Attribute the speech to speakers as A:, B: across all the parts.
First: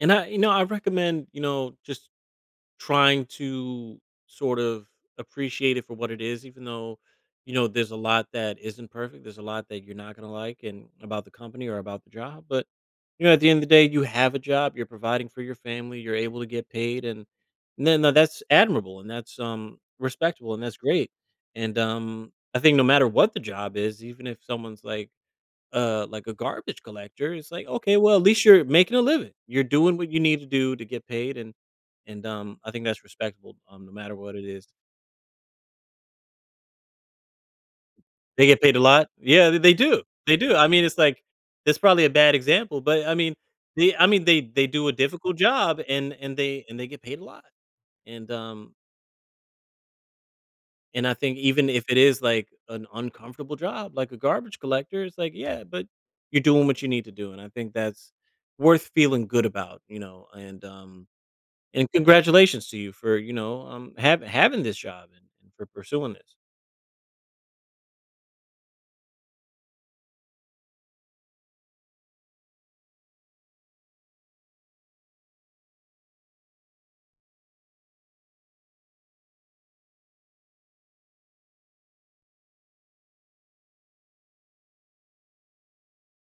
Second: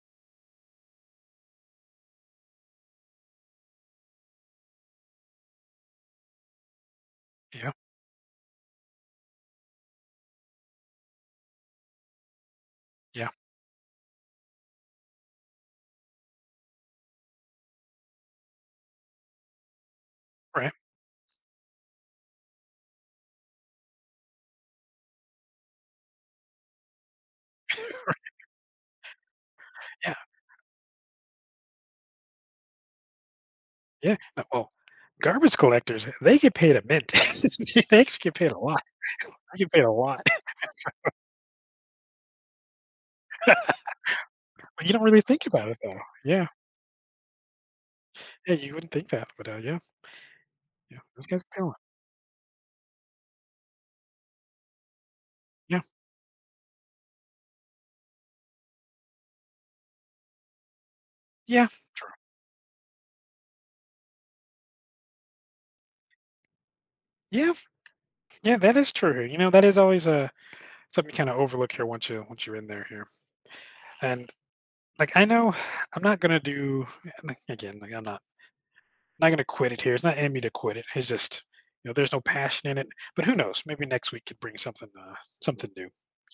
A: And I you know, I recommend, you know, just trying to sort of appreciate it for what it is, even though, you know,
B: Yep.
A: there's a lot that isn't perfect, there's a lot that you're not gonna like and about the company or about the job, but, you
B: Yeah.
A: know, at the end of the day, you have a job, you're providing for your family, you're able to get paid and the no that's admirable and that's, um, respectable and
B: Right.
A: that's great. And, um, I think no matter what the job is, even if someone's like uh, like a garbage collector, it's like, "Okay,
B: Right.
A: well, at least you're making a living. You're doing what
B: Yeah.
A: you need to do to get paid," and and, um, I think that's respectable, um, no matter
B: Yeah,
A: what
B: uh,
A: it is.
B: well, garbage collectors, they get paid a mint. They actually get
A: They
B: paid a
A: get paid a
B: lot.
A: lot? Yeah,
B: They
A: th
B: get
A: they
B: paid a
A: do.
B: lot.
A: They do, I mean, it's like it's probably a bad example, but, I mean, they I mean, they they
B: But
A: do
B: you
A: a
B: don't really
A: difficult
B: think about it
A: job
B: though,
A: and and
B: yeah.
A: they and they get paid a lot. And
B: Yeah,
A: um
B: you wouldn't think that, but, uh, yeah. Yeah,
A: and I
B: those
A: think
B: guys pay
A: even
B: well.
A: if it is like an uncomfortable job, like a garbage collector, it's like, "Yeah,
B: Yeah.
A: but you're doing what you need to do," and I think that's worth feeling good about, you know, and, um
B: Yeah,
A: and
B: true.
A: congratulations to you for, you know, um, hav having this job and and for pursuing this.
B: Yeah. Yeah, that is true, you know, that is always, uh, something you kinda overlook here once you once you're in there here. And, like, I know I'm not gonna do like, again, like, I'm not I'm not gonna quit it here, it's not in me to quit it, it's just, you know, there's no passion in it, but who knows, maybe next week could bring something, uh something new,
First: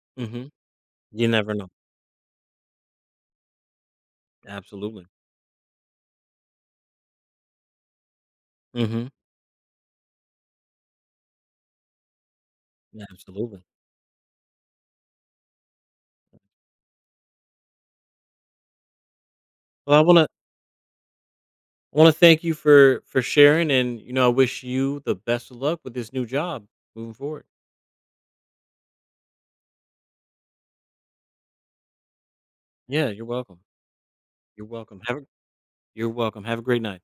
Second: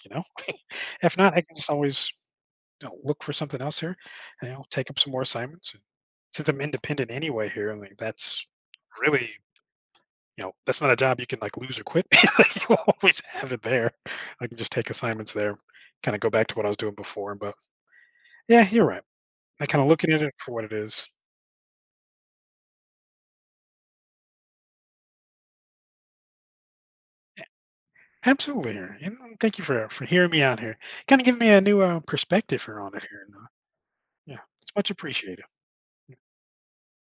B: you know?
A: Mhm.
B: If
A: You
B: not, I
A: never
B: can
A: know.
B: just always, you know, look for something else here, and I'll take up
A: Absolutely.
B: some more assignments since I'm independent anyway here, I mean that's
A: Mhm.
B: really You know, that's not a job you can like lose or quit. You
A: Yeah,
B: always have
A: absolutely.
B: it there. I can just take assignments there, kinda go back to what I was doing before, but yeah, you're right. I kinda
A: Well, I
B: looking at
A: wanna
B: it for what it is.
A: I wanna thank you for for sharing and, you know, I wish you the best of luck with this new job moving
B: A
A: forward.
B: Absolutely here and, um, thank you for, uh for hearing me out here. Kinda giving me a new, uh, perspective here on it
A: Yeah,
B: here,
A: you're
B: you know?
A: welcome.
B: Yeah,
A: You're
B: it's much
A: welcome, have a
B: appreciated.
A: you're
B: M
A: welcome, have a great night.